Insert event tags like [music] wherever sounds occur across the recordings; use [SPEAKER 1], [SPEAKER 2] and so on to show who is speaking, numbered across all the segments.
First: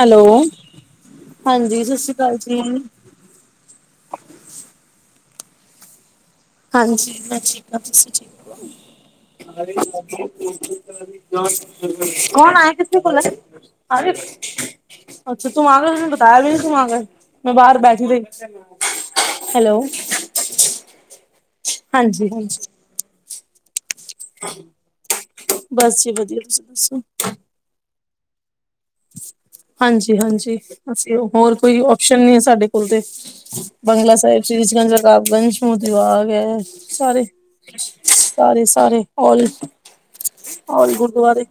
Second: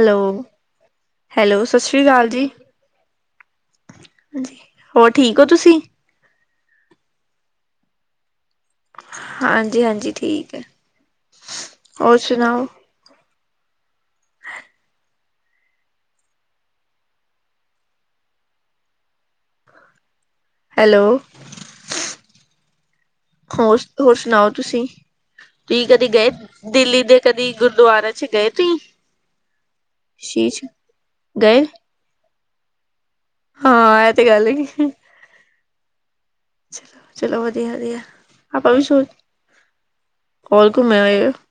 [SPEAKER 1] Hello ਹਾਂਜੀ ਸਤਿ ਸ਼੍ਰੀ ਅਕਾਲ ਜੀ।
[SPEAKER 2] ਹੋਰ ਠੀਕ ਹੋ ਤੁਸੀਂ?
[SPEAKER 1] ਹਾਂਜੀ ਮੈਂ ਠੀਕ ਹਾਂ, ਤੁਸੀਂ ਠੀਕ ਹੋ?
[SPEAKER 2] ਹਾਂਜੀ, ਹਾਂਜੀ ਠੀਕ ਹੈ,
[SPEAKER 1] [unintelligible]
[SPEAKER 2] ਹੋਰ ਸੁਣਾਓ?
[SPEAKER 1] [inaudible] ਅੱਛਾ ਤੂੰ ਆਗੇ, ਬਤਾਇਆ ਵੀ ਨਹੀ ਤੂੰ ਆਗੇ, ਮੈਂ ਬਾਹਰ ਬੈਠੀ ਰਹੀ ਹੈਲੋ।
[SPEAKER 2] ਹੈਲੋ।
[SPEAKER 1] ਹਾਂਜੀ-ਹਾਂਜੀ।
[SPEAKER 2] ਹੋਰ-ਹੋਰ ਸੁਣਾਓ ਤੁਸੀਂ-ਤੁਸੀਂ
[SPEAKER 1] ਬਸ
[SPEAKER 2] ਕਦੇ
[SPEAKER 1] ਜੀ
[SPEAKER 2] ਗਏ
[SPEAKER 1] ਵਧੀਆ ਤੁਸੀਂ ਦੱਸੋ?
[SPEAKER 2] ਦਿੱਲੀ ਦੇ ਕਦੀ ਗੁਰਦੁਆਰੇ 'ਚ ਗਏ ਤੁਸੀ।
[SPEAKER 1] ਹਾਂਜੀ-ਹਾਂਜੀ, ਅਸੀਂ ਹੋਰ
[SPEAKER 2] ਗਏ?
[SPEAKER 1] ਕੋਈ ਓਪਸ਼ਨ ਨਹੀਂ ਸਾਡੇ ਕੋਲ ਦੇ
[SPEAKER 2] ਹਾਂ ਇਹ
[SPEAKER 1] ਬੰਗਲਾ
[SPEAKER 2] ਤੇ
[SPEAKER 1] ਸਾਹਿਬ,
[SPEAKER 2] ਗੱਲ ਹੈਗੀ,
[SPEAKER 1] ਸ਼ੀਸ਼ਗੰਜ, ਰਕਾਬਗੰਜ ਮੋਤੀ ਬਾਗ ਹੈ। ਸਾਰੇ
[SPEAKER 2] ਚਲੋ ਵਧੀਆ, ਵਧੀਆ ਆਪਾਂ ਵੀ
[SPEAKER 1] ਸਾਰੇ-ਸਾਰੇ
[SPEAKER 2] ਸੋਚ
[SPEAKER 1] ਔਰ।
[SPEAKER 2] ਹੋਰ
[SPEAKER 1] ਹੋਲੀ
[SPEAKER 2] ਘੁੰਮੇ ਹੋਏ,
[SPEAKER 1] ਗੁਰਦੁਆਰੇ।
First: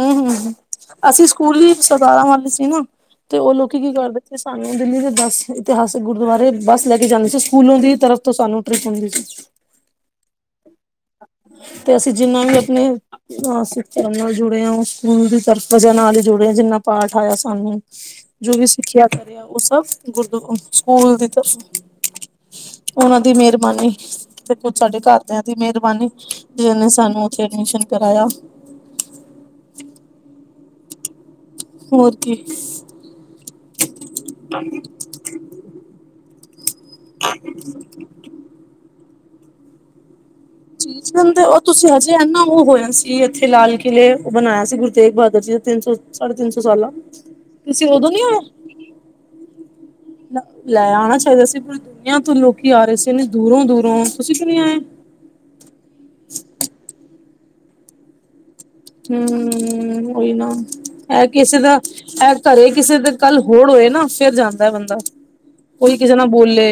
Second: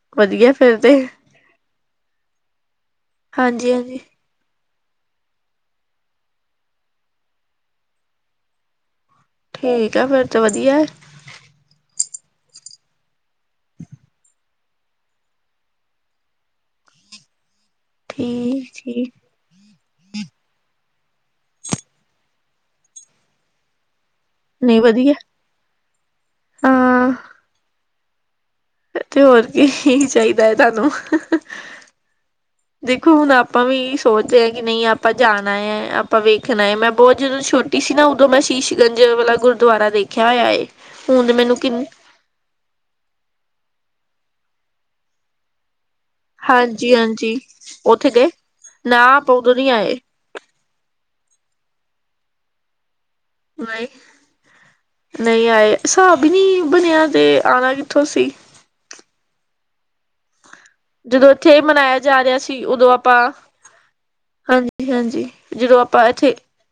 [SPEAKER 1] ਹਮ-ਹਮ
[SPEAKER 2] ਵਧੀਆ
[SPEAKER 1] ਹਮ,
[SPEAKER 2] ਫਿਰ ਤੇ
[SPEAKER 1] ਅਸੀਂ ਪੂਰੀ ਸਰਕਾਰਾਂ ਵਾਲੀ ਸੀ ਨਾ, ਤੇ ਉਹ
[SPEAKER 2] ਹਾਂਜੀ,
[SPEAKER 1] ਲੋਕੀ ਕੀ
[SPEAKER 2] ਹਾਂਜੀ
[SPEAKER 1] ਕਰਦੇ। ਤੇ ਸਾਨੂੰ ਦਿੱਲੀ ਦੇ ਬੱਸ ਇਤਿਹਾਸਿਕ ਗੁਰਦੁਆਰੇ ਬੱਸ ਲੈ ਕੇ ਜਾਂਣੀ ਸੀ। ਸਕੂਲੋਂ ਦੀ ਤਰਫ਼ ਤੋਂ ਸਾਨੂੰ ਟ੍ਰਿਪ ਹੁੰਦੀ ਸੀ।
[SPEAKER 2] ਠੀਕ ਆ, ਫੇਰ ਤਾਂ ਵਧੀਆ।
[SPEAKER 1] ਤੇ ਅਸੀਂ ਜਿੰਨਾ ਵੀ ਆਪਣੇ ਮਸਿੱਧ ਨਾਲ ਜੁੜੇ ਆ ਉਹ ਸਕੂਲ ਦੀ ਤਰਫ਼ ਵਜਾ ਨਾਲ ਹੀ ਜੁੜੇ ਵੀ ਜਿੰਨਾ ਪਾਠ ਆਇਆ ਸਾਨੂੰ। ਜੋ ਵੀ
[SPEAKER 2] ਠੀਕ,
[SPEAKER 1] ਸਿੱਖਿਆ
[SPEAKER 2] ਠੀਕ
[SPEAKER 1] ਦੇ ਉਹ ਸਭ, ਗੁਰਦੁਆ ਸਕੂਲ ਦੀ ਤਰਫੋ। ਉਹਨਾਂ ਦੀ ਮਿਹਰਬਾਨੀ। ਕੁਛ
[SPEAKER 2] ਨਹੀਂ
[SPEAKER 1] ਸਾਡੇ
[SPEAKER 2] ਵਧੀਆ
[SPEAKER 1] ਘਰਦਿਆਂ ਦੀ ਮਿਹਰਬਾਨੀ। ਜਿਹਨੇ
[SPEAKER 2] ਹਾਂ
[SPEAKER 1] ਸਾਨੂੰ ਉੱਥੇ ਐਡਮਿਸ਼ਨ ਕਰਾਇਆ।
[SPEAKER 2] ਤੇ ਹੋਰ ਕੀ ਹੀ ਚਾਹੀਦਾ ਹੈ। ਤੁਹਾਨੂੰ
[SPEAKER 1] ਹੋਰ ਕੀ
[SPEAKER 2] ਦੇਖੋ ਹੁਣ ਆਪਾਂ ਵੀ ਸੋਚਦੇ ਹਾਂ। ਕਿ ਨਹੀਂ ਆਪ ਆਪਾਂ ਜਾਣਾ ਹੈ। ਆਪਾਂ ਵੇਖਣਾ ਹੈ। ਮੈਂ ਬਹੁਤ ਜਦੋਂ ਛੋਟੀ ਸੀ। ਨਾ ਉਦੋਂ ਮੈਂ ਸ਼ੀਸ਼ਗੰਜ ਜਦੋਂ ਵਾਲਾ ਗੁਰਦੁਆਰਾ ਦੇਖਿਆ ਹੋਇਆ ਹੈ।
[SPEAKER 1] ਚੀਜ਼ ਦਿੰਦੇ ਉਹ ਤੁਸੀਂ ਅੱਜ ਤੇ ਨਾ ਉਹ ਹੋਇਆ ਸੀ। ਇੱਥੇ ਲਾਲ ਕਿਲ੍ਹੇ ਬਣਾਇਆ ਸੀ। ਗੁਰੂ ਤੇਗ ਬਹਾਦਰ ਜੀ ਦਾ। ਤਿੰਨ ਸੌ ਸਾਢੇ ਤਿੰਨ ਸੌ ਸਾਲਾਂ।
[SPEAKER 2] ਹਾਂਜੀ ਹਾਂਜੀ
[SPEAKER 1] ਤੁਸੀਂ ਉਦੋਂ
[SPEAKER 2] ਉੱਥੇ
[SPEAKER 1] ਨੀ
[SPEAKER 2] ਗਏ
[SPEAKER 1] ਆਏ।
[SPEAKER 2] ਨਾ, ਆਪਾ ਉਦੋਂ ਨੀ ਆਏ।
[SPEAKER 1] ਲੈ ਆਉਣਾ ਚਾਹੀਦਾ ਸੀ। ਪੂਰੀ ਦੁਨੀਆਂ ਤੋਂ ਲੋਕੀ ਆ ਰਹੇ ਸੀ। ਇਨੇ
[SPEAKER 2] ਨਹੀਂ
[SPEAKER 1] ਦੂਰੋਂ-ਦੂਰੋਂ, ਤੁਸੀਂ ਕਿਉਂ ਨੀ ਆਏ।
[SPEAKER 2] ਨਹੀਂ ਆਏ, ਹਿਸਾਬ ਹੀ ਨਹੀਂ ਬਣਿਆ। ਤੇ ਆਉਣਾ ਕਿੱਥੋਂ ਸੀ।
[SPEAKER 1] ਹਮ ਉਹੀ ਨਾ। ਇਹ
[SPEAKER 2] ਜਦੋਂ
[SPEAKER 1] ਕਿਸੇ
[SPEAKER 2] ਇੱਥੇ
[SPEAKER 1] ਦਾ,
[SPEAKER 2] ਮਨਾਇਆ ਜਾ
[SPEAKER 1] ਇਹ
[SPEAKER 2] ਰਿਹਾ ਸੀ
[SPEAKER 1] ਘਰੇ
[SPEAKER 2] ਉਦੋਂ
[SPEAKER 1] ਕਿਸੇ ਦਾ
[SPEAKER 2] ਆਪਾਂ
[SPEAKER 1] ਕੱਲ੍ਹ ਹੋਰ ਹੋਏ ਨਾ, ਫਿਰ ਜਾਂਦਾ
[SPEAKER 2] ਹਾਂਜੀ
[SPEAKER 1] ਬੰਦਾ।
[SPEAKER 2] ਹਾਂਜੀ ਜਦੋਂ
[SPEAKER 1] ਕੋਈ
[SPEAKER 2] ਆਪਾਂ
[SPEAKER 1] ਕਿਸੇ ਨਾਲ
[SPEAKER 2] ਇੱਥੇ
[SPEAKER 1] ਬੋਲੇ।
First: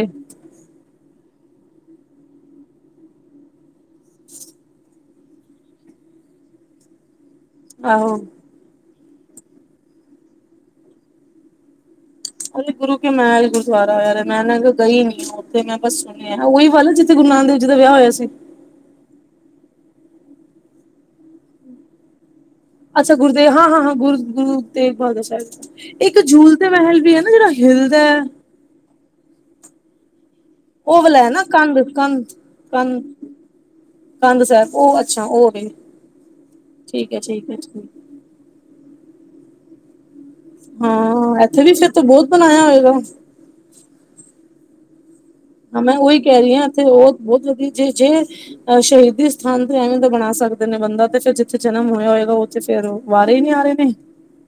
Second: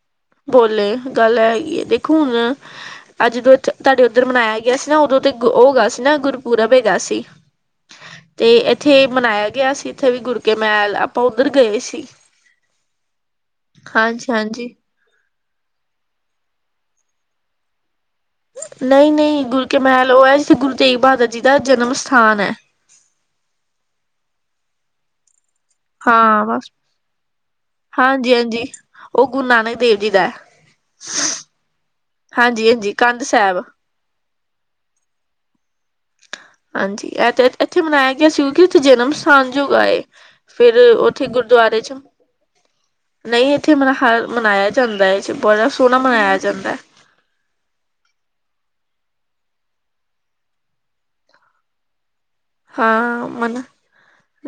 [SPEAKER 2] ਬੋਲੇ, ਗੱਲ ਐ ਹੈਗੀ ਹੈ। ਦੇਖੋ ਹੁਣ ਅੱਜ ਜਦੋਂ ਤੁਹਾਡੇ ਉੱਧਰ ਮਨਾਇਆ ਗਿਆ ਸੀ। ਨਾ ਉਦੋਂ ਤੇ ਉਹ ਗਿਆ ਸੀ ਨਾ ਗੁਰਪੁਰਬ ਹੈਗਾ ਸੀ।
[SPEAKER 1] ਆਹੋ।
[SPEAKER 2] ਤੇ ਇੱਥੇ ਮਨਾਇਆ ਗਿਆ ਸੀ। ਇੱਥੇ ਵੀ ਗੁਰ ਕੇ ਮਹਿਲ, ਆਪਾਂ ਉੱਧਰ ਗਏ ਸੀ।
[SPEAKER 1] ਅਰੇ ਗੁਰੂ ਕੇ ਮਹਲ ਗੁਰਦੁਆਰਾ, ਮੈਂ ਨਾ
[SPEAKER 2] ਹਾਂਜੀ-ਹਾਂਜੀ
[SPEAKER 1] ਗਈ ਨੀ ਸੀ। ਤੇ ਮੈਂ ਬਸ ਸੁਣਿਆ, ਉਹੀ ਵਲ ਜਿੱਥੇ ਗੁਰੂ ਨਾਨਕਦੇਵ ਜੀ ਦਾ ਵਿਆਹ ਹੋਇਆ ਸੀ।
[SPEAKER 2] ਨਹੀਂ, ਨਹੀਂ ਗੁਰ ਕੇ ਮਹਿਲ ਉਹ ਹੈ ਜਿੱਥੇ ਗੁਰੂ ਤੇਗ ਬਹਾਦਰ ਜੀ ਦਾ ਜਨਮ ਸਥਾਨ ਹੈ।
[SPEAKER 1] ਅੱਛਾ ਗੁਰੂਦੇਵ ਹਾਂ, ਹਾਂ, ਹਾਂ ਗੁਰੂ ਗੁਰੂਤੇਗਬਹਾਦਰ ਸਾਹਿਬ ਜੀ। ਇੱਕ
[SPEAKER 2] ਹਾਂ
[SPEAKER 1] ਝੂਲ ਦੇ ਮਹਿਲ ਵੀ ਹੈ ਨਾ, ਜਿਹੜਾ ਹਿਲਦਾ।
[SPEAKER 2] ਹਾਂਜੀ। ਉਹ ਗੁਰੂ ਨਾਨਕ ਦੇਵ ਜੀ ਦਾ।
[SPEAKER 1] ਉਹ ਵਾਲਾ ਹੈ ਨਾ ਕੰਧ, ਕੰਧ,
[SPEAKER 2] ਹਾਂਜੀ-ਹਾਂਜੀ
[SPEAKER 1] ਕੰਧ।
[SPEAKER 2] ਸਾਹਿਬ
[SPEAKER 1] ਕੰਧ ਸਾਹਿਬ ਉਹ ਅੱਛਾ ਉਹਵੇ।
[SPEAKER 2] ਹਾਂਜੀ ਇਹ ਤੇ ਇੱਥੇ ਮਨਾਇਆ ਗਿਆ ਸੀ। ਕਿਉਂਕਿ ਇੱਥੇ ਜਨਮ ਸਥਾਨ ਜੋ ਹੈਗਾ ਏ। ਫਿਰ ਉੱਥੇ
[SPEAKER 1] ਹਾਂ ਇੱਥੇ ਵੀ
[SPEAKER 2] ਗੁਰਦੁਆਰੇ
[SPEAKER 1] ਫਿਰ
[SPEAKER 2] ਚ
[SPEAKER 1] ਤਾਂ ਬਹੁਤ ਬਣਾਇਆ ਹੋਏਗਾ
[SPEAKER 2] ਨਹੀਂ ਇੱਥੇ ਮਨਾਹ ਮਨਾਇਆ ਜਾਂਦਾ ਇਸ ਬੜਾ
[SPEAKER 1] ਹਾਂ ਮੈਂ
[SPEAKER 2] ਸੋਹਣਾ
[SPEAKER 1] ਉਹੀ
[SPEAKER 2] ਮਨਾਇਆ
[SPEAKER 1] ਕਹਿ ਰਹੀ ਹਾਂ
[SPEAKER 2] ਜਾਂਦਾ ਏ।
[SPEAKER 1] ਇੱਥੇ ਉਹ ਬਹੁਤ ਵਧੀਆ ਜੇ ਜੇ। ਅ ਸ਼ਹੀਦੀ ਸਥਾਨ ਤੇ ਐਵੇਂ ਦਾ ਬਣਾ ਸਕਦੇ ਨੇ ਬੰਦਾ ਤੇ ਫਿਰ ਜਿੱਥੇ ਜਨਮ ਹੋਇਆ ਹੋਏਗਾ ਉਹ
[SPEAKER 2] ਹਾਂ ਮਨ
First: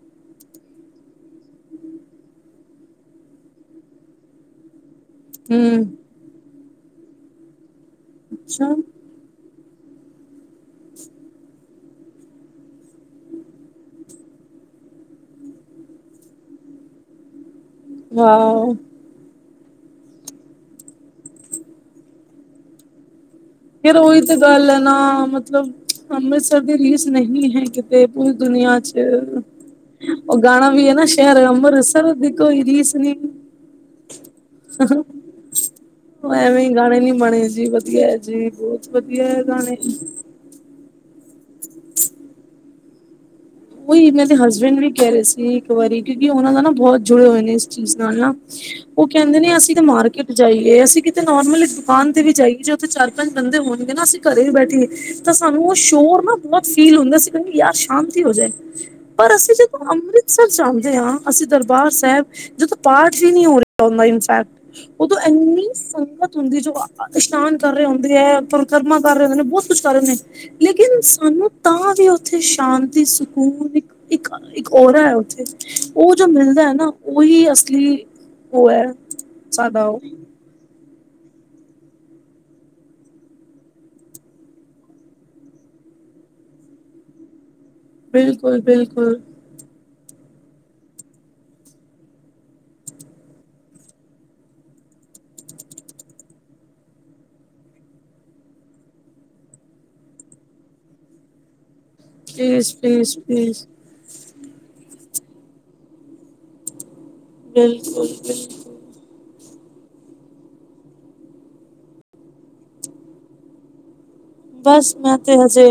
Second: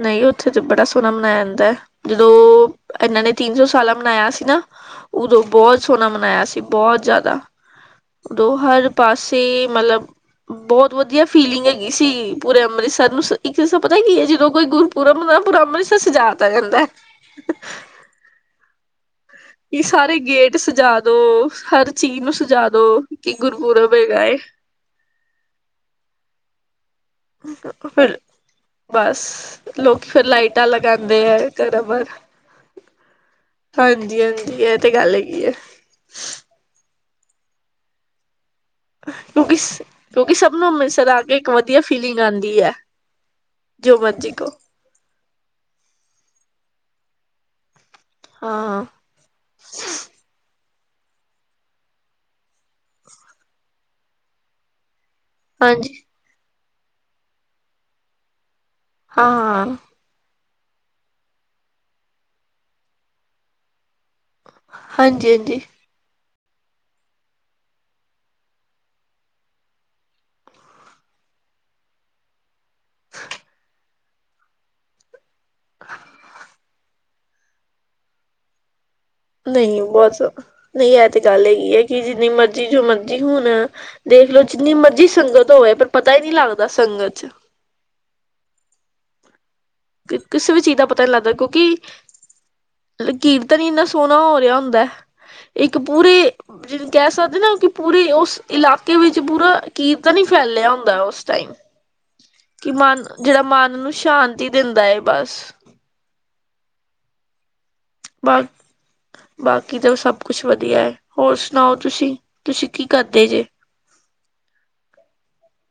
[SPEAKER 2] ਨਹੀਂ ਉੱਥੇ ਤੇ ਬੜਾ ਸੋਹਣਾ ਮਨਾਇਆ ਜਾਂਦਾ। ਜਦੋਂ ਇਹਨਾਂ ਨੇ ਤਿੰਨ ਸੌ ਸਾਲਾਂ ਮਨਾਇਆ ਸੀ ਨਾ ਉਦੋਂ ਬਹੁਤ
[SPEAKER 1] ਹਮ
[SPEAKER 2] ਸੋਹਣਾ ਮਨਾਇਆ ਸੀ। ਬਹੁਤ ਜ਼ਿਆਦਾ ਉਦੋਂ
[SPEAKER 1] ਅੱਛਾ
[SPEAKER 2] ਹਰ ਪਾਸੀ ਮਤਲਬ ਬਹੁਤ ਵਧੀਆ ਫੀਲਿੰਗ ਹੈਗੀ ਸੀ ਪੂਰੇ ਅੰਮ੍ਰਿਤਸਰ ਨੂੰ ਇੱਕ ਪਤਾ ਕੀ ਹੈ ਜਦੋਂ ਕੋਈ ਗੁਰਪੁਰਬ ਪੂਰਾ ਅੰਮ੍ਰਿਤਸਰ ਸਜਾ ਦਿਤਾ ਜਾਂਦਾ। [unintelligible]
[SPEAKER 1] ਹਾਂ
[SPEAKER 2] ਕੀ ਸਾਰੇ ਗੇਟ ਸਜਾ ਦੋ ਹਰ ਚੀਜ਼ ਨੂੰ ਸਜਾ ਦੋ। ਕਿ ਗੁਰੁਪੁਰਬ
[SPEAKER 1] ਫੇਰ ਉਹੀ ਤੇ ਗੱਲ ਹੈ ਨਾ ਮਤਲਬ ਅੰਮ੍ਰਿਤਸਰ ਦੀ ਰੀਸ ਨਹੀਂ ਹੈ ਕਿਤੇ
[SPEAKER 2] ਫਿਰ
[SPEAKER 1] ਪੂਰੀ ਦੁਨੀਆਂ ਚ
[SPEAKER 2] ਬਸ ਲੋਕੀ ਫਿਰ
[SPEAKER 1] ਉਹ
[SPEAKER 2] ਲਾਈਟਾਂ
[SPEAKER 1] ਗਾਣਾ ਵੀ ਹੈ ਨਾ
[SPEAKER 2] ਲਗਾਉਂਦੇ
[SPEAKER 1] ਸ਼ਹਿਰ
[SPEAKER 2] ਘਰਾਂ ਬਾਹਰ
[SPEAKER 1] ਅੰਮ੍ਰਿਤਸਰ ਦੀ ਕੌਈ ਰੀਸ ਨੀ।
[SPEAKER 2] ਹਾਂਜੀ, ਹਾਂਜੀ ਇਹ ਤੇ ਗੱਲ ਹੈਗੀ ਏ।
[SPEAKER 1] ਉਹ ਐਵੇਂ ਗਾਣੇ ਨੀ ਬਣੇ ਜੀ ਵਧੀਆ ਏ ਜੀ ਬਹੁਤ ਵਧੀਆ ਹੈ
[SPEAKER 2] ਕਿਉਂਕਿ,
[SPEAKER 1] ਗਾਣੇ
[SPEAKER 2] ਕਿਉਂਕਿ ਸਭ ਨੂੰ ਅੰਮ੍ਰਿਤਸਰ ਆ ਕੇ ਇੱਕ ਵਧੀਆ ਫੀਲਿੰਗ ਆਉਂਦੀ ਹੈ। ਜੋ
[SPEAKER 1] ਉਹੀ ਮੇਰੇ
[SPEAKER 2] ਮਰਜੀ
[SPEAKER 1] ਤੇ
[SPEAKER 2] ਕਹੋ
[SPEAKER 1] ਹਸਬੈਂਡ ਵੀ ਕਹਿ ਰਹੇ ਸੀ। ਇੱਕ ਵਾਰੀ ਕਿਉਂਕਿ ਉਹਨਾਂ ਦਾ ਨਾ ਬਹੁਤ ਜੁੜੇ ਹੋਏ ਨੇ ਇਸ ਚੀਜ਼ ਨਾਲ ਨਾ
[SPEAKER 2] ਹਾਂ
[SPEAKER 1] ਉਹ ਕਹਿੰਦੇ ਨੇ ਅਸੀਂ ਤਾਂ ਮਾਰਕੀਟ ਜਾਈਏ। ਅਸੀਂ ਕਿਤੇ ਨੋਰਮਲੀ ਦੁਕਾਨ ਤੇ ਵੀ ਜਾਈਏ। ਜੇ ਉੱਥੇ ਚਾਰ ਪੰਜ ਬੰਦੇ ਹੋਣਗੇ ਨਾ ਅਸੀਂ ਘਰੇ ਵੀ ਬੈਠੀਏ। ਤਾਂ ਸਾਨੂੰ ਉਹ
[SPEAKER 2] ਹਾਂਜੀ
[SPEAKER 1] ਸ਼ੋਰ ਨਾ ਬਹੁਤ ਫੀਲ ਹੁੰਦਾ ਸੀ। ਅਸੀਂ ਕਹਿੰਦੇ ਯਾਰ ਸ਼ਾਂਤੀ ਹੀ ਹੋ ਜਾਏ। ਪਰ ਅਸੀਂ
[SPEAKER 2] ਹਾਂ
[SPEAKER 1] ਜਦੋਂ ਅੰਮ੍ਰਿਤ ਅਕਸਰ ਚਾਹੁੰਦੇ ਹਾਂ ਅਸੀਂ ਦਰਬਾਰ ਸਾਹਿਬ ਜਦੋਂ ਪਾਠ ਵੀ ਨਹੀ ਹੋ ਰਿਹਾ ਹੁੰਦਾ। ਉਦੋਂ
[SPEAKER 2] ਹਾਂਜੀ ਹਾਂਜੀ
[SPEAKER 1] ਇੰਨੀ ਸੰਗਤ ਹੁੰਦੀ ਜੋ ਇਸ਼ਨਾਨ ਕਰ ਰਹੇ ਹੁੰਦੇ ਹੈ। ਪਰਿਕਰਮਾ ਕਰ ਰਹੇ ਹੁੰਦੇ ਨੇ ਬਹੁਤ ਕੁਛ ਕਰ ਰਹੇ ਨੇ ਲੇਕਿਨ ਸਾਨੂੰ ਤਾਂ ਵੀ ਉੱਥੇ ਸ਼ਾਂਤੀ ਸੁ ਕੂਨ ਇੱਕ, ਇੱਕ, ਇੱਕ ਔਰਾ ਹੈ ਉੱਥੇ ਉਹ ਜੋ ਮਿਲਦਾ ਹੈ ਨਾ ਉਹੀ ਅਸਲੀ ਉਹ ਹੈ।
[SPEAKER 2] ਨਹੀਂ
[SPEAKER 1] ਸਾਡਾ ਉਹ
[SPEAKER 2] ਬਹੁਤ ਨਹੀਂ ਇਹ ਤੇ ਗੱਲ ਹੈਗੀ ਹੈ ਕਿ ਜਿੰਨੀ ਮਰਜ਼ੀ ਜੋ ਮਰਜੀ ਹੁਣ ਦੇਖ ਲਓ ਜਿੰਨੀ ਮਰਜ਼ੀ ਸੰਗਤ ਹੋਵੇ ਪਰ ਪਤਾ ਹੀ ਨਹੀਂ ਲੱਗਦਾ ਸੰਗਤ ਚ
[SPEAKER 1] ਬਿਲਕੁਲ, ਬਿਲਕੁਲ।
[SPEAKER 2] ਕਿਸੇ ਵੀ ਚੀਜ਼ ਦਾ ਪਤਾ ਨਹੀ ਲੱਗਦਾ ਕਿਉਂਕਿ ਕੀਰਤਨ ਹੀ ਇੰਨਾ ਸੋਹਣਾ ਹੋ ਰਿਹਾ ਹੁੰਦਾ। ਇੱਕ ਪੂਰੇ ਜਿਹਨੂੰ ਕਹਿ ਸਕਦੇ ਨਾ ਕਿ ਪੂਰੇ ਉਸ ਇਲਾਕੇ ਵਿੱਚ ਪੂਰਾ ਕੀਰਤਨ ਹੀ ਫੈਲਿਆ ਹੁੰਦਾ ਉਸ ਟਾਈਮ ਕਿ
[SPEAKER 1] ਪਲੀਜ਼
[SPEAKER 2] ਮਨ
[SPEAKER 1] ਪਲੀਜ਼
[SPEAKER 2] ਜਿਹੜਾ
[SPEAKER 1] ਪਲੀਜ਼
[SPEAKER 2] ਮਨ ਨੂੰ ਸ਼ਾਂਤੀ ਦਿੰਦਾ ਏ ਬਸ।
[SPEAKER 1] ਬਿਲਕੁਲ-
[SPEAKER 2] ਬਾ
[SPEAKER 1] ਬਿਲਕੁਲ।
[SPEAKER 2] ਬਾਕੀ ਤਾਂ ਸਭ ਕੁਛ ਵਧੀਆ ਏ, ਹੋਰ ਸੁਣਾਓ ਤੁਸੀਂ ਤੁਸੀਂ ਕੀ ਕਰਦੇ ਜੇ?
[SPEAKER 1] ਬਸ ਮੈਂ ਤੇ ਹਜੇ,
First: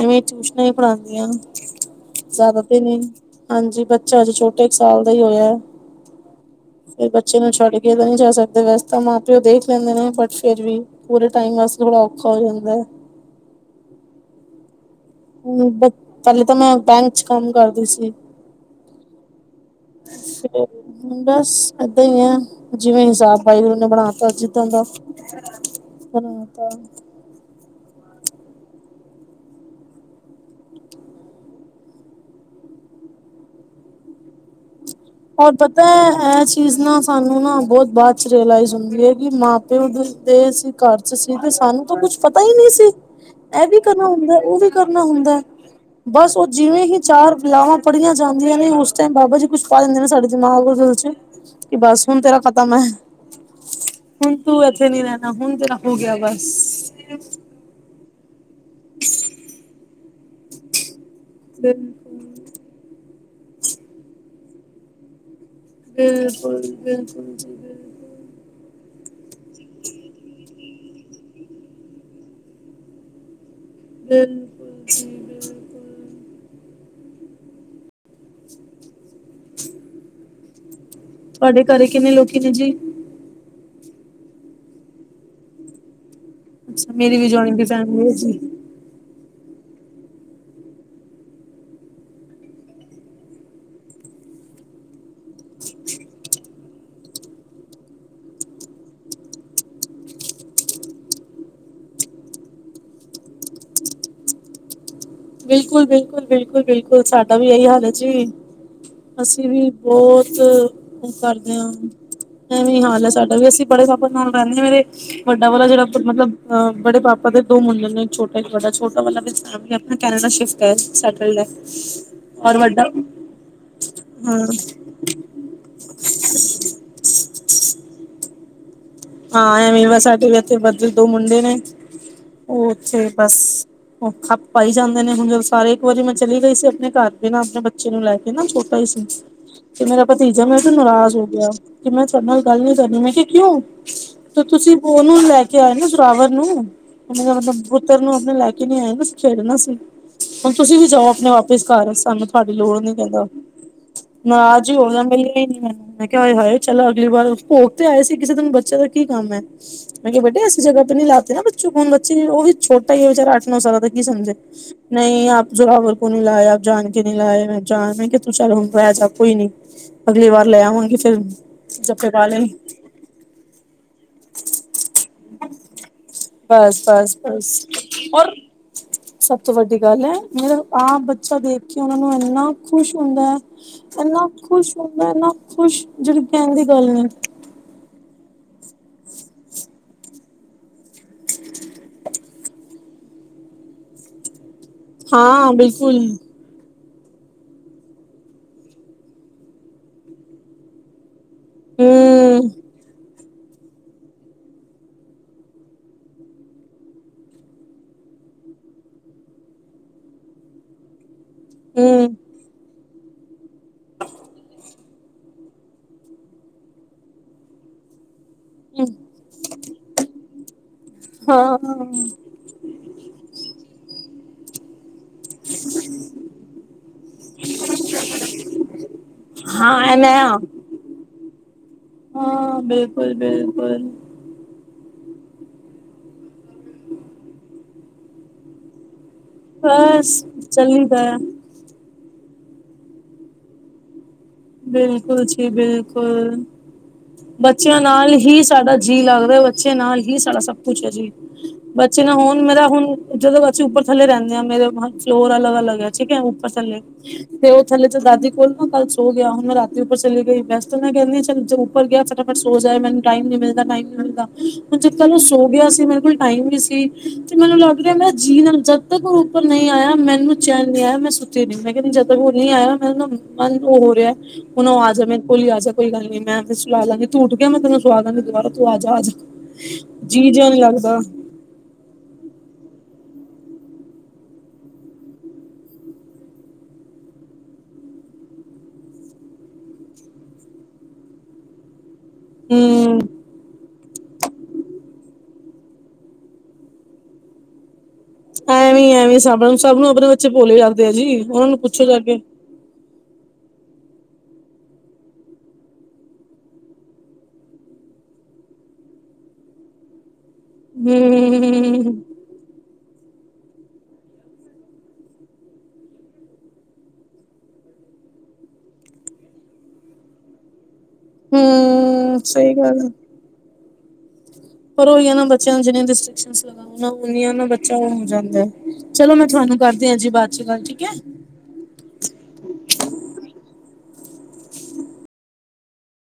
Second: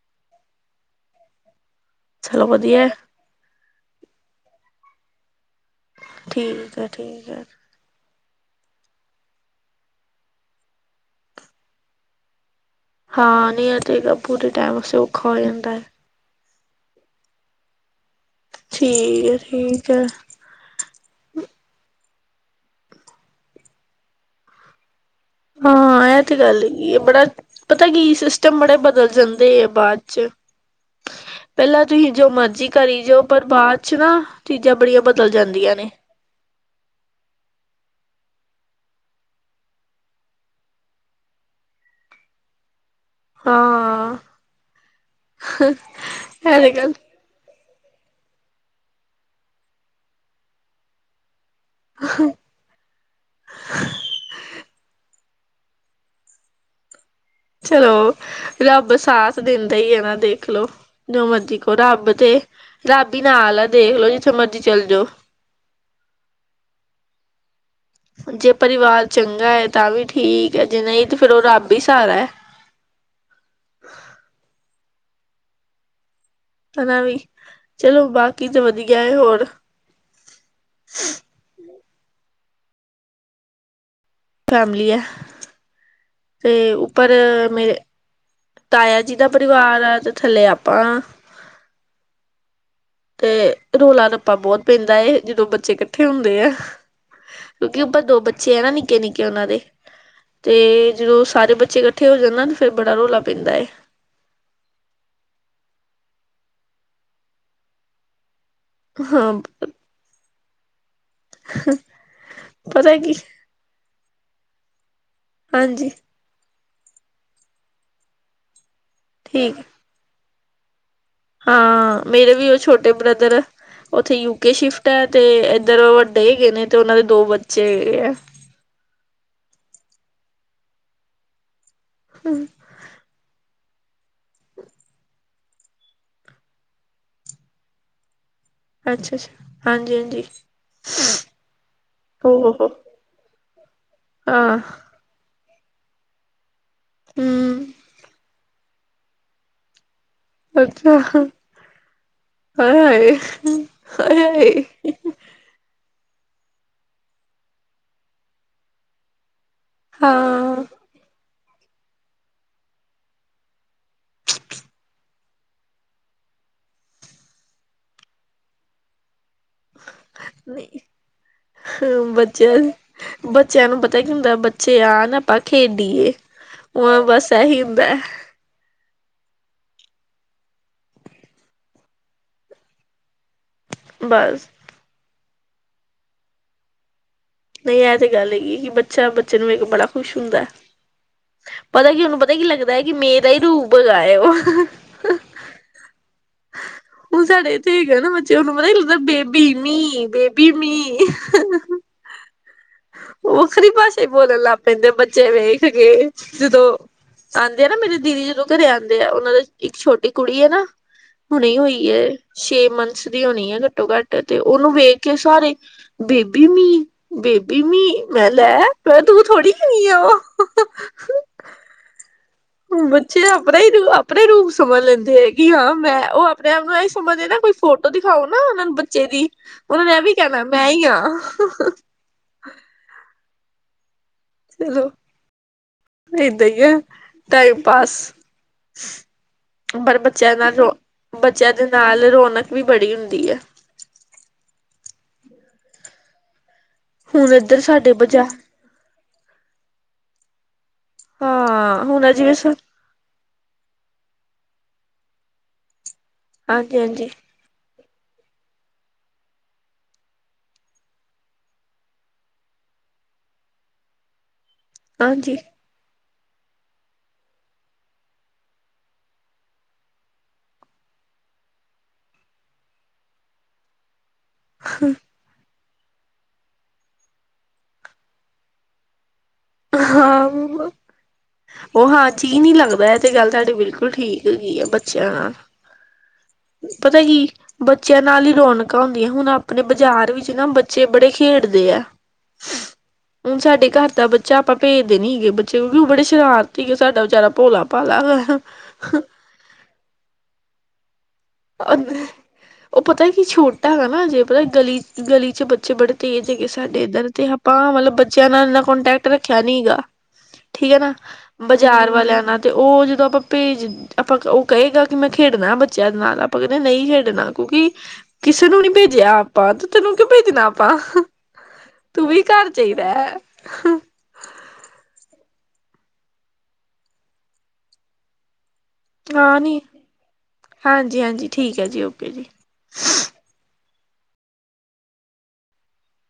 [SPEAKER 1] ਐਵੇਂ ਟਿਊਸ਼ਨਾਂ ਹੀ ਪੜ੍ਹਾਉਂਦੀ ਆ।
[SPEAKER 2] ਚਲੋ
[SPEAKER 1] ਜ਼ਿਆਦਾ ਤੇ
[SPEAKER 2] ਵਧੀਆ
[SPEAKER 1] ਨਹੀਂ, ਹਾਂਜੀ ਬੱਚਾ ਅਜੇ ਛੋਟਾ ਇੱਕ ਸਾਲ ਦਾ ਹੀ ਹੋਇਆ।
[SPEAKER 2] ਠੀਕ ਹੈ
[SPEAKER 1] ਫੇਰ
[SPEAKER 2] ਠੀਕ
[SPEAKER 1] ਬੱਚੇ
[SPEAKER 2] ਹੈ
[SPEAKER 1] ਨੂੰ ਛੱਡ ਕੇ ਤਾਂ ਨਹੀਂ ਜਾ ਸਕਦੇ, ਵੈਸੇ ਤਾਂ ਮਾਂ- ਪਿਓ ਦੇਖ ਲੈਂਦੇ ਨੇ, ਬਟ ਫੇਰ ਵੀ। ਪੂਰੇ ਟਾਈਮ ਵਾਸਤੇ ਥੋੜਾ ਔਖਾ ਹੋ ਜਾਂਦਾ ਐ।
[SPEAKER 2] ਹਾਂ ਨਹੀਂ ਆ ਤੇ ਹੈਗਾ ਪੂਰੇ ਟਾਈਮ ਔਖਾ ਹੋ
[SPEAKER 1] ਹੂੰ
[SPEAKER 2] ਜਾਂਦਾ ਹੈ
[SPEAKER 1] ਪਹਿਲੇ ਤਾਂ ਮੈਂ ਬੈਂਕ ਚ ਕੰਮ ਕਰਦੀ ਸੀ।
[SPEAKER 2] ਠੀਕ ਹੈ- ਠੀਕ ਹੈ।
[SPEAKER 1] ਹੁਣ ਬਸ ਏਦਾਂ ਹੀ ਐ, ਜਿਵੇਂ ਹਿਸਾਬ ਵਾਹਿਗੁਰੂ ਨੇ ਬਣਾ ਤ ਜਿੱਦਾਂ ਦਾ।
[SPEAKER 2] ਹਾਂ ਇਹ ਤੇ
[SPEAKER 1] ਬਣਾ
[SPEAKER 2] ਗੱਲ
[SPEAKER 1] ਤਾ
[SPEAKER 2] ਹੈਗੀ ਏ ਬੜਾ, ਪਤਾ ਕੀ ਸਿਸਟਮ ਬੜੇ ਬਦਲ ਜਾਂਦੇ ਆ ਬਾਅਦ ਚ ਪਹਿਲਾਂ ਤੁਸੀਂ ਜੋ ਮਰਜੀ ਕਰੀ ਜਾਓ, ਪਰ ਬਾਅਦ ਚ ਨਾ ਚੀਜ਼ਾਂ ਬੜੀਆਂ
[SPEAKER 1] ਹੋਰ
[SPEAKER 2] ਜਾਂਦੀਆਂ
[SPEAKER 1] ਪਤਾ
[SPEAKER 2] ਨੇ
[SPEAKER 1] ਐ। ਇਹ ਚੀਜ਼ ਨਾ ਸਾਨੂੰ ਨਾ ਬਹੁਤ ਬਾਅਦ ਚ ਰੀਅਲਾਈਜ਼ ਹੁੰਦੀ ਹੈ ਕੀ, ਮਾਂ- ਪਿਓ ਦੇ ਉੱਤੇ ਅਸੀਂ ਘਰ ਸੀ, ਤੇ ਸਾਨੂੰ ਤਾਂ ਕੁੱਛ ਪਤਾ ਹੀ ਨਹੀਂ ਸੀ। ਇਹ ਵੀ ਕਰਨਾ
[SPEAKER 2] ਹਾਂ
[SPEAKER 1] ਹੁੰਦਾ ਏ, ਉਹ ਵੀ ਕਰਨਾ ਹੁੰਦਾ ਏ, ਬਸ ਉਹ
[SPEAKER 2] ਇਹ ਤੇ
[SPEAKER 1] ਜਿਵੇਂ
[SPEAKER 2] ਗੱਲ
[SPEAKER 1] ਹੀ ਚਾਰ ਲਾਵਾਂ ਪੜੀਆਂ ਜਾਂਦੀਆਂ ਨੇ, ਉਸ ਟਾਈਮ ਬਾਬਾ ਜੀ ਕੁਛ ਪਾ ਦਿੰਦੇ ਨੇ, ਸਾਡੇ ਦਿਮਾਗ, ਔ ਦਿਲ ਚ। ਕਿ ਬਸ ਹੁਣ ਤੇਰਾ ਖਤਮ ਹੈ। ਹੁਣ ਤੂੰ ਇੱਥੇ ਨੀ ਰਹਿਣਾ ਹੁਣ ਤੇਰਾ ਹੋ ਗਿਆ ਬਸ। [unintelligible]
[SPEAKER 2] ਚਲੋ ਰੱਬ ਸਾਥ ਦਿੰਦਾ ਹੀ ਐ ਨਾ ਦੇਖਲੋ। ਜੋ ਮਰਜੀ ਕਹੋ ਰੱਬ
[SPEAKER 1] ਬਿਲਕੁਲ
[SPEAKER 2] ਤੇ, ਰੱਬ ਹੀ ਨਾਲ ਆ ਦੇਖਲੋ। ਜਿੱਥੇ ਮਰਜ਼ੀ ਚੱਲ ਜਾਓ।
[SPEAKER 1] ਬਿਲਕੁ- ਬਿਲਕੁਲ ਜੀ, ਬਿਲਕੁਲ।
[SPEAKER 2] ਜੇ ਪਰਿਵਾਰ ਚੰਗਾ ਹੈ ਤਾਂ ਵੀ ਠੀਕ ਹੈ, ਜੇ ਨਹੀਂ ਤੇ, ਫੇਰ ਉਹ ਰੱਬ ਹੀ ਸਾਹਾਰਾ ਹੈ।
[SPEAKER 1] ਬਿਲਕੁਲ ਜੀ।
[SPEAKER 2] ਹਨਾਂ ਵੀ ਚਲੋ ਬਾਕੀ ਤੇ ਵਧੀਆ ਹੈ, ਹੋਰ?
[SPEAKER 1] ਤੁਹਾਡੇ ਘਰੇ ਕਿੰਨੇ ਲੋਕੀ ਨੇ ਜੀ।
[SPEAKER 2] ਫੈਮਲੀ ਹੈ। ਤੇ
[SPEAKER 1] ਅੱਛਾ
[SPEAKER 2] ਉੱਪਰ
[SPEAKER 1] ਮੇਰੀ ਵੀ ਜੁਆਇੰਨ ਦੀ
[SPEAKER 2] ਮੇਰੇ
[SPEAKER 1] ਫੈਮਿਲੀ ਹੈ ਜੀ।
[SPEAKER 2] ਤਾਇਆ ਜੀ ਦਾ ਪਰਿਵਾਰ ਆ। ਤੇ ਥੱਲੇ ਆਪਾ। ਤੇ ਰੌਲਾ-ਰੱਪਾ ਬਹੁਤ ਪੈਂਦਾ ਏ, ਜਦੋਂ ਬੱਚੇ ਇਕੱਠੇ ਹੁੰਦੇ ਐ। ਕਿਉਂਕਿ ਉਪਰ ਦੋ ਬੱਚੇ ਆ, ਨਿੱਕੇ-ਨਿੱਕੇ ਉਹਨਾਂ ਦੇ। ਤੇ ਜਦੋਂ ਸਾਰੇ ਬੱਚੇ ਇਕੱਠੇ ਹੋ ਜਾਂਣ ਨਾ ਤਾ ਫੇਰ ਬੜਾ ਰੌਲਾ ਪੈਂਦਾ ਏ।
[SPEAKER 1] ਬਿਲਕੁਲ-ਬਿਲਕੁਲ, ਬਿਲਕੁਲ -ਬਿਲਕੁਲ ਸਾਡਾ ਵੀ ਇਹੀ ਹਾਲ ਹੈ ਜੀ।
[SPEAKER 2] ਹਾਂ
[SPEAKER 1] ਅਸੀਂ ਵੀ ਬਹੁਤ ਕਰਦੇ ਹਾਂ। ਐਵੇਂ
[SPEAKER 2] ਪਤਾ
[SPEAKER 1] ਹਾਲ ਹੈ
[SPEAKER 2] ਕੀ
[SPEAKER 1] ਸਾਡਾ ਵੀ ਅਸੀਂ ਬੜੇ ਪਾਪਾ ਨਾਲ ਰਹਿੰਦੇ ਨੇ ਮੇਰੇ, ਵੱਡਾ ਵਾਲਾ ਜਿਹੜਾ
[SPEAKER 2] ਹਾਂਜੀ
[SPEAKER 1] ਮਤਲਬ ਅਹ ਬੜੇ ਪਾਪਾ ਦੇ ਦੋ ਮੁੰਡੇ ਨੇ ਛੋਟਾ ਇਕ ਬੱਡਾ ਛੋਟਾ ਵਾਲਾ ਅਪਣੀ
[SPEAKER 2] ਠੀਕ
[SPEAKER 1] ਫੈਮਲੀ ਆਪਣਾ ਕੈਨੇਡਾ ਸ਼ਿਫਟ ਹੈ। ਸਾਡਾ
[SPEAKER 2] ਹਾਂ ਮੇਰੇ ਵੀ ਉਹ ਛੋਟੇ ਬ੍ਰਦਰ, ਉੱਥੇ
[SPEAKER 1] ਹਾਂ,
[SPEAKER 2] ਯੂਕੇ ਸ਼ਿਫਟ ਹੈ ਤੇ ਇੱਧਰ ਵੱਡੇ ਹੈਗੇ ਨੇ, ਤੇ ਉਹਨਾ ਦੇ ਦੋ ਬੱਚੇ ਹੈਗੇ ਆ।
[SPEAKER 1] ਹਾਂ ਐਵਾ ਸਾਡੇ ਵੀ ਇੱਥੇ ਵੱਡੇ ਦੋ ਮੁੰਡੇ ਨੇ
[SPEAKER 2] ਹੂੰ
[SPEAKER 1] ਊਥੇ ਬਸ। ਉਹ ਖਪ ਪਾਈ ਜਾਂਦੇ ਨੇ, ਹੁਣ ਜਦੋਂ ਸਾਰੇ ਇੱਕ ਵਾਰੀ ਮੈਂ ਚਲੀ ਗਈ ਸੀ ਆਪਣੇ ਘਰ ਵੀ ਨਾ। ਆਪਣੇ ਬੱਚੇ ਨੂੰ ਲੈ ਕੇ ਨਾ ਛੋ ਪੈ ਸਨ।
[SPEAKER 2] ਅੱਛਾ ਅੱਛਾ
[SPEAKER 1] [unintelligible] ਤੇ
[SPEAKER 2] ਹਾਂਜੀ
[SPEAKER 1] ਮੇਰਾ
[SPEAKER 2] ਹਾਂਜੀ
[SPEAKER 1] ਭਤੀਜਾ ਮੈਂ ਤੋ ਨਰਾਜ਼ ਹੋ ਗਿਆ। ਕਿ ਮੈਂ ਤੁਹਾਡੇ ਨਾਲ
[SPEAKER 2] ਹੋ
[SPEAKER 1] ਗੱਲ
[SPEAKER 2] ਹੋ
[SPEAKER 1] ਨੀ ਕਰਨੀ, ਮੈਂ ਕਿਹਾ ਕਿਉਂ। ਤੇ
[SPEAKER 2] ਹਾਂ
[SPEAKER 1] ਤੁਸੀਂ ਉਹਨੂੰ ਲੈ ਕੇ ਆਏ ਨਾ ਜਰਾਵਰ ਨੂੰ, ਉਹੇ ਦਾ ਮਤਲਬ
[SPEAKER 2] ਹੂੰ
[SPEAKER 1] ਪੁੱਤਰ ਨੂੰ ਆਪਣੇ ਲੈ ਕੇ ਨਹੀਂ ਆਏ ਅਸੀ ਖੇਡਣਾ ਸੀ। ਹੁਣ ਤੁਸੀਂ ਵੀ
[SPEAKER 2] ਅੱਛਾ
[SPEAKER 1] ਜਾਓ ਆਪਣੇ ਵਾਪਿਸ ਘਰ ਸਾਨੂੰ ਤੁਹਾਡੀ ਲੋੜ
[SPEAKER 2] ਹਾਏ
[SPEAKER 1] ਨੀ,
[SPEAKER 2] ਹਾਏ
[SPEAKER 1] ਕਹਿੰਦਾ।
[SPEAKER 2] ਹਾਏ ਹਾਏ
[SPEAKER 1] ਨਾਰਾਜ ਹੀ ਹੋ ਜਾਂ, ਮਿਲਣੀ ਨੀ ਮੈ। ਮੈਂ ਕਿਹਾ ਹਾਏ-ਹਾਏ ਚੱਲ ਅਗਲੀ ਵਾਰ, ਭੋਗ ਤੇ ਆਏ ਸੀ। ਇਸੇ ਦਿਨ ਬੱਚੇ ਦਾ ਕੀ ਕੰਮ ਹੈ। ਮੈਂ ਕਿਆ ਬੇਟੇ
[SPEAKER 2] ਹਾਂ
[SPEAKER 1] ਐਸੀ ਜਗਾ ਤੇ ਨੀ ਲਾ ਤੇ ਬ ਛੋ ਬੱਚੇ ਹੁਣ ਬੱਚੇ ਉਹ ਵੀ ਛੋਟਾ ਹੀ ਹੈ ਵਿਚਾਰਾ ਅੱਠ- ਨੌ ਸਾਲਾਂ ਦਾ ਕੀ ਸਮਝੇ ਨਹੀਂ ਆਪ ਜੋਰਾਵਰ ਕੋ ਨਈ ਲਾਏ ਆਪ ਜਾਣ ਕੇ ਨਹੀਂ ਲਾਏ ਮ ਜਾਣ ਮੈਂ ਕਿ ਤੂੰ ਚੱਲ ਬੈ ਜ ਕੋਈ ਨਈ ਅਗਲੀ ਵਾਰ
[SPEAKER 2] ਨਹੀਂ
[SPEAKER 1] ਲੈਵਾਂਗੀ ਫਿਰ ਜੱਫੇ ਪਾ ਲੀ।
[SPEAKER 2] ਬੱਚਿਆਂ ਬੱਚਿਆਂ ਨੂੰ ਪਤਾ ਕੀ ਹੁੰਦਾ ਬੱਚੇ ਆਣ ਆਪਾਂ ਖੇਡੀਏ। ਬਸ ਇਹੀ ਹੁੰਦਾ।
[SPEAKER 1] ਸਭ ਤੋਂ ਵੱਡੀ ਗੱਲ ਹੈ ਮੇਰਾ ਆਪ ਬੱਚਾ ਦੇਖ ਕੇ ਉਹਨਾ ਨੂੰ ਇੰਨਾ ਖੁਸ਼ ਹੁੰਦਾ ਹੈ। ਇੰਨਾ
[SPEAKER 2] ਬਸ
[SPEAKER 1] ਖੁਸ਼ ਹੁੰਦਾ ਇੰਨਾ ਖੁਸ਼ ਜੇੜੀ ਕੈਂਣ ਦੀ ਗੱਲ ਨਈ।
[SPEAKER 2] ਨਈ ਇਹ ਤੇ ਗੱਲ ਹੈਗੀ ਕਿ ਬੱਚਾ ਬੱਚੇ ਨੂੰ ਵੇਖ ਬੜਾ ਖੁਸ਼ ਹੁੰਦਾ। ਪਤਾ ਕੀ ਉਹਨੂੰ ਪਤਾ ਕੀ ਲੱਗਦਾ ਹੈ ਕਿ ਮੇਰਾ ਹੀ ਰੂਪ ਹੈਗਾ ਹੈ ਓ
[SPEAKER 1] ਹਾਂ ਬਿਲਕੁਲ
[SPEAKER 2] [inaudible] ਹੁਣ ਸਾਡੇ ਇੱਥੇ ਹੈਗੇ ਨਾ ਬੱਚੇ ਉਹਨੂੰ ਪਤਾ ਹੀ ਲੱਗਦਾ ਬੇਬੀ ਮੀ-ਬੇਬੀ ਮੀ
[SPEAKER 1] ਹੂੰ
[SPEAKER 2] ਵੱਖਰੀ ਭਾਸ਼ਾ ਬੋਲਣ ਲੱਗ ਪੈਂਦੇ ਬੱਚੇ ਵੇਖ ਕੇ ਜਦੋਂ ਆਂਦੇ ਆ ਨਾ ਮੇਰੀ ਦੀਦੀ ਜਦੋਂ ਘਰੇ ਆਂਦੇ ਆ ਉਹਨਾਂ ਦੇ ਇੱਕ ਛੋਟੀ ਕੁੜੀ ਹੈ ਨਾ ਹੁਣੇ ਹੋਈ ਹੈ
[SPEAKER 1] ਹੂੰ,
[SPEAKER 2] ਛੇ ਮੰਥਸ ਦੀ ਹੋਣੀ ਹੈ ਘੱਟੋ ਘੱਟ ਤੇ ਉਹਨੂੰ ਵੇਖ ਸਾਰੇ ਬੇਬੀ ਮੀਂ ਬੇਬੀ ਮੀ ਮੈਂ ਲੈ ਫ ਤੂੰ ਥੋੜੀ ਹੈਣੀ ਆ ਓ
[SPEAKER 1] ਹਾਂ
[SPEAKER 2] ਹ ਬੱਚੇ ਆਪਣਾ ਹੀ ਆਪਣਾ ਰੂਪ ਸਮਝ ਲੈਂਦੇ ਕਿ ਹਾਂ ਮੈਂ ਉਹ ਆਪਣੇ ਆਪ ਨੂੰ ਇਹਂ ਸਮਝਦੇ ਨਾ ਕੋਈ ਫੋਟੋ ਦਿਖਾਓ ਨਾ ਉਹਨਾਂ ਨੂੰ ਬੱਚੇ ਦੀ
[SPEAKER 1] ਹਾਂ
[SPEAKER 2] ਉਹਨਾ ਨੇ ਇਹ
[SPEAKER 1] ਐਵੇਂ
[SPEAKER 2] ਵੀ
[SPEAKER 1] ਆ।
[SPEAKER 2] ਕੈਂਣਾ ਮੈਂ ਈ ਆਂ।
[SPEAKER 1] ਹਾਂ ਬਿਲਕੁਲ-ਬਿਲਕੁਲ
[SPEAKER 2] ਚਲੋ ਏਦਾਂ ਹੀ ਆ ਟਾਈਮ ਪਾਸ ਪਰ
[SPEAKER 1] ਬਸ
[SPEAKER 2] ਬੱਚਿਆਂ ਨਾਲ ਰੋ
[SPEAKER 1] ਚੱਲੀਦਾ ਐ।
[SPEAKER 2] ਬੱਚਿਆਂ ਦੇ ਨਾਲ ਰੌਣਕ ਵੀ ਬੜੀ ਹੁੰਦੀ ਹੈ।
[SPEAKER 1] ਬਿਲਕੁਲ ਜੀ ਬਿਲਕੁਲ
[SPEAKER 2] ਹੁਣ ਇੱਧਰ
[SPEAKER 1] ਬੱਚਿਆਂ
[SPEAKER 2] ਸਾਡੇ
[SPEAKER 1] ਨਾਲ
[SPEAKER 2] ਬਜਾ
[SPEAKER 1] ਹੀ ਸਾਡਾ ਜੀ ਲੱਗਦਾ ਬੱਚੇ ਨਾਲ ਹੀ ਸਾਡਾ ਸਭ ਕੁਛ ਹੈ ਜੀ
[SPEAKER 2] ਹਾਂ
[SPEAKER 1] ਬੱਚੇ ਨਾਲ
[SPEAKER 2] ਜਿਵੇਂ
[SPEAKER 1] ਹੁਣ ਮੇਰਾ ਹੁਣ ਜਦੋਂ ਅਸੀਂ ਉੱਪਰ ਥੱਲੇ ਰੈਂਦੇ ਹਾਂ ਮੇਰੇ ਫਲੋਰ ਅਲੱਗ-ਅਲੱਗ ਠੀਕ ਹੈ ਉੱਪਰ
[SPEAKER 2] ਹਾਂਜੀ
[SPEAKER 1] ਥੱਲੇ
[SPEAKER 2] ਹਾਂਜੀ
[SPEAKER 1] ਤੇ ਉਹ ਥੱਲੇ ਤਾਂ ਦਾਦੀ ਕੋਲ [unintelligible] ਸੋ ਗਿਆ ਹੂੰ ਮੈਂ ਰਾਤੀ ਉੱਪਰ ਚਲੀ ਗਈ ਵੈਸ ਮੈਂ ਕੈਂਣੀ ਚੰ ਜ ਉਪਰ ਗਿਆ ਫਟਾਫਟ ਸੋ ਜਾਏ ਮੈਨੂੰ ਟਾਇਮ ਨਈ ਮਿਲਦਾ ਟਾਈਮ ਨਈ ਮਿਲਦਾ ਹੁਣ ਜਦ ਕੱਲ ਓ
[SPEAKER 2] ਹਾਂਜੀ
[SPEAKER 1] ਸੋ ਗਿਆ ਸੀ ਮੇਰੇ ਕੋਲ ਟਾਈਮ ਵੀ ਸੀ। ਤੇ ਮੈਨੂੰ ਲੱਗ ਰਿਆ ਮੈਂ ਜੀਅ ਨਾਲ ਜਦ ਤੱਕ ਓ ਉੱਪਰ ਨਹੀਂ ਆਇਆ ਮੈਨੂੰ ਚੈਣ ਨਈ ਆਇਆ ਮੈਂ ਸੁ ਮੈਂ ਕੈਂਦੀ ਜਦ ਤੱਕ ਉਹ ਨਹੀਂ ਆਇਆ ਮ ਨਾ ਮ ਓ ਹੋ ਰਿਆ ਹੁਣ ਓ ਆ ਜਾਵੇ ਮੇਰੇ ਕੋਲ ਹੀ ਆ ਜੇ ਕੋਈ ਗੱਲ ਨੀ ਮੈਂ ਸੁਲਾ ਲਾਂਗੀ ਤੂੰ ਉਠ ਗਿਆ ਮੈਂ ਤੈਨੂੰ ਸੁਵਾਦਾਂਗੀ ਦੁਬਾਰਾ ਤੂੰ ਆ ਜਾ ਜੀ
[SPEAKER 2] ਹਾਂ
[SPEAKER 1] ਜਿਹਾ ਨੀ ਲੱਗਦਾ
[SPEAKER 2] ਓ ਹਾਂ ਜੀ ਨੀ ਲੱਗਦਾ ਇਹ ਤੇ ਗੱਲ ਤੁਹਾਡੀ ਬਿਲਕੁਲ ਠੀਕ ਹੈਗੀ ਆ ਬੱਚਿਆਂ ਨਾਲ ਪਤਾ ਕੀ ਬੱਚਿਆਂ ਨਾਲ ਹੀ ਰੌਣਕਾਂ ਹੁੰਦੀਆਂ ਹੁਣ ਆਪਣੇ ਬਾਜ਼ਾਰ ਵਿੱਚ ਨਾ ਬੱਚੇ ਬੜੇ ਖੇਡਦੇ ਆ।
[SPEAKER 1] ਹੂੰ
[SPEAKER 2] ਹੁਣ ਸਾਡੇ ਘਰ ਤਾ ਬ 'ਚ ਆਪਾਂ ਭੇਜਦੇ ਨੀ ਸੀਗੇ ਬੱਚੇ ਕਿਉਂਕਿ ਓ ਬੜੇ ਸ਼ਰਾਰਤੀ ਸੀਗੇ ਸਾਡਾ ਵਚਾਰਾ ਭੋਲਾ ਭਾਲਾ ਹੈਗਾ।
[SPEAKER 1] ਐਵੇਂ-ਐਵੇਂ ਸਭ ਸਭ ਨੂੰ ਆਪਣੇ ਬੱਚੇ ਭੋਲੇ ਲੱਗਦੇ ਜੀ ਉਹਨਾਂ ਨੂੰ ਪੁੱਛੋ ਜਾ ਕੇ
[SPEAKER 2] ਓ ਓ ਪਤਾ ਕੀ ਛੋਟਾ ਹੈਗਾ ਨਾ ਜੇ ਪਤਾ ਗਲੀ ਗਲੀ 'ਚ ਬੱਚੇ ਬੜੇ ਤੇਜ਼ ਹੈਗੇ ਸਾਡੇ ਇੱਧਰ ਤੇ ਆਪਾਂ ਮਤਲਬ ਬੱਚਿਆਂ ਨਾਲ ਇੰਨਾ ਕੋਂਨਟੈਕਟ ਰੱਖਿਆ ਨੀ ਹੈਗਾ, ਠੀਕ ਏ ਨਾ, ਬਾਜ਼ਾਰ
[SPEAKER 1] ਹੂੰ
[SPEAKER 2] ਵਾਲਿਆਂ ਨਾਲ ਤੇ ਉਹ ਜਦੋਂ ਆਪਾਂ ਭੇਜ, ਆਪਾਂ ਉਹ ਕਹੇਗਾ ਕਿ ਮੈਂ ਖੇਡਣਾ ਬੱਚਿਆਂ ਦੇ ਨਾਲ ਆਪਾਂ ਆਪਾਂ ਕਹਿੰਦੇ ਨਹੀਂ ਖੇਡਣਾ, ਕਿਉਂਕਿ ਕਿਸੇ ਨੂੰ ਨੀ ਭੇਜਿਆ ਆਪਾਂ ਤੇ ਤੈਨੂੰ ਕਿਉਂ ਭੇਜਣਾ ਆਪਾਂ ਤੂੰ
[SPEAKER 1] ਹੂੰ
[SPEAKER 2] ਵੀ ਘਰ
[SPEAKER 1] ਸਹੀ ਗੱਲ ਆ
[SPEAKER 2] ਚਾਈਂਦਾ ਐ
[SPEAKER 1] ਪਰ ਉਹੀ ਏ ਨਾ, ਬੱਚਿਆਂ ਨੂੰ ਜਿੰਨੀਆਂ ਰਿਸਟ੍ਰਿਕਸ਼ਨ ਲਗਾਵਾਂਗੇ ਉਹੀ ਏ ਨਾ, ਬੱਚਾ ਉਹ ਹੋ ਜਾਂਦਾ ਚਲੋ, ਮੈਂ
[SPEAKER 2] ਹਾਂ
[SPEAKER 1] ਤੁਹਾਨੂੰ
[SPEAKER 2] ਨੀ
[SPEAKER 1] ਕਰਦੀ ਆ ਜੀ ਬਾਅਦ 'ਚ ਗੱਲ, ਠੀਕ
[SPEAKER 2] ਹਾਂਜੀ
[SPEAKER 1] ਏ।
[SPEAKER 2] ਹਾਂਜੀ ਠੀਕ ਐ ਜੀ, ਓਕੇ ਜੀ।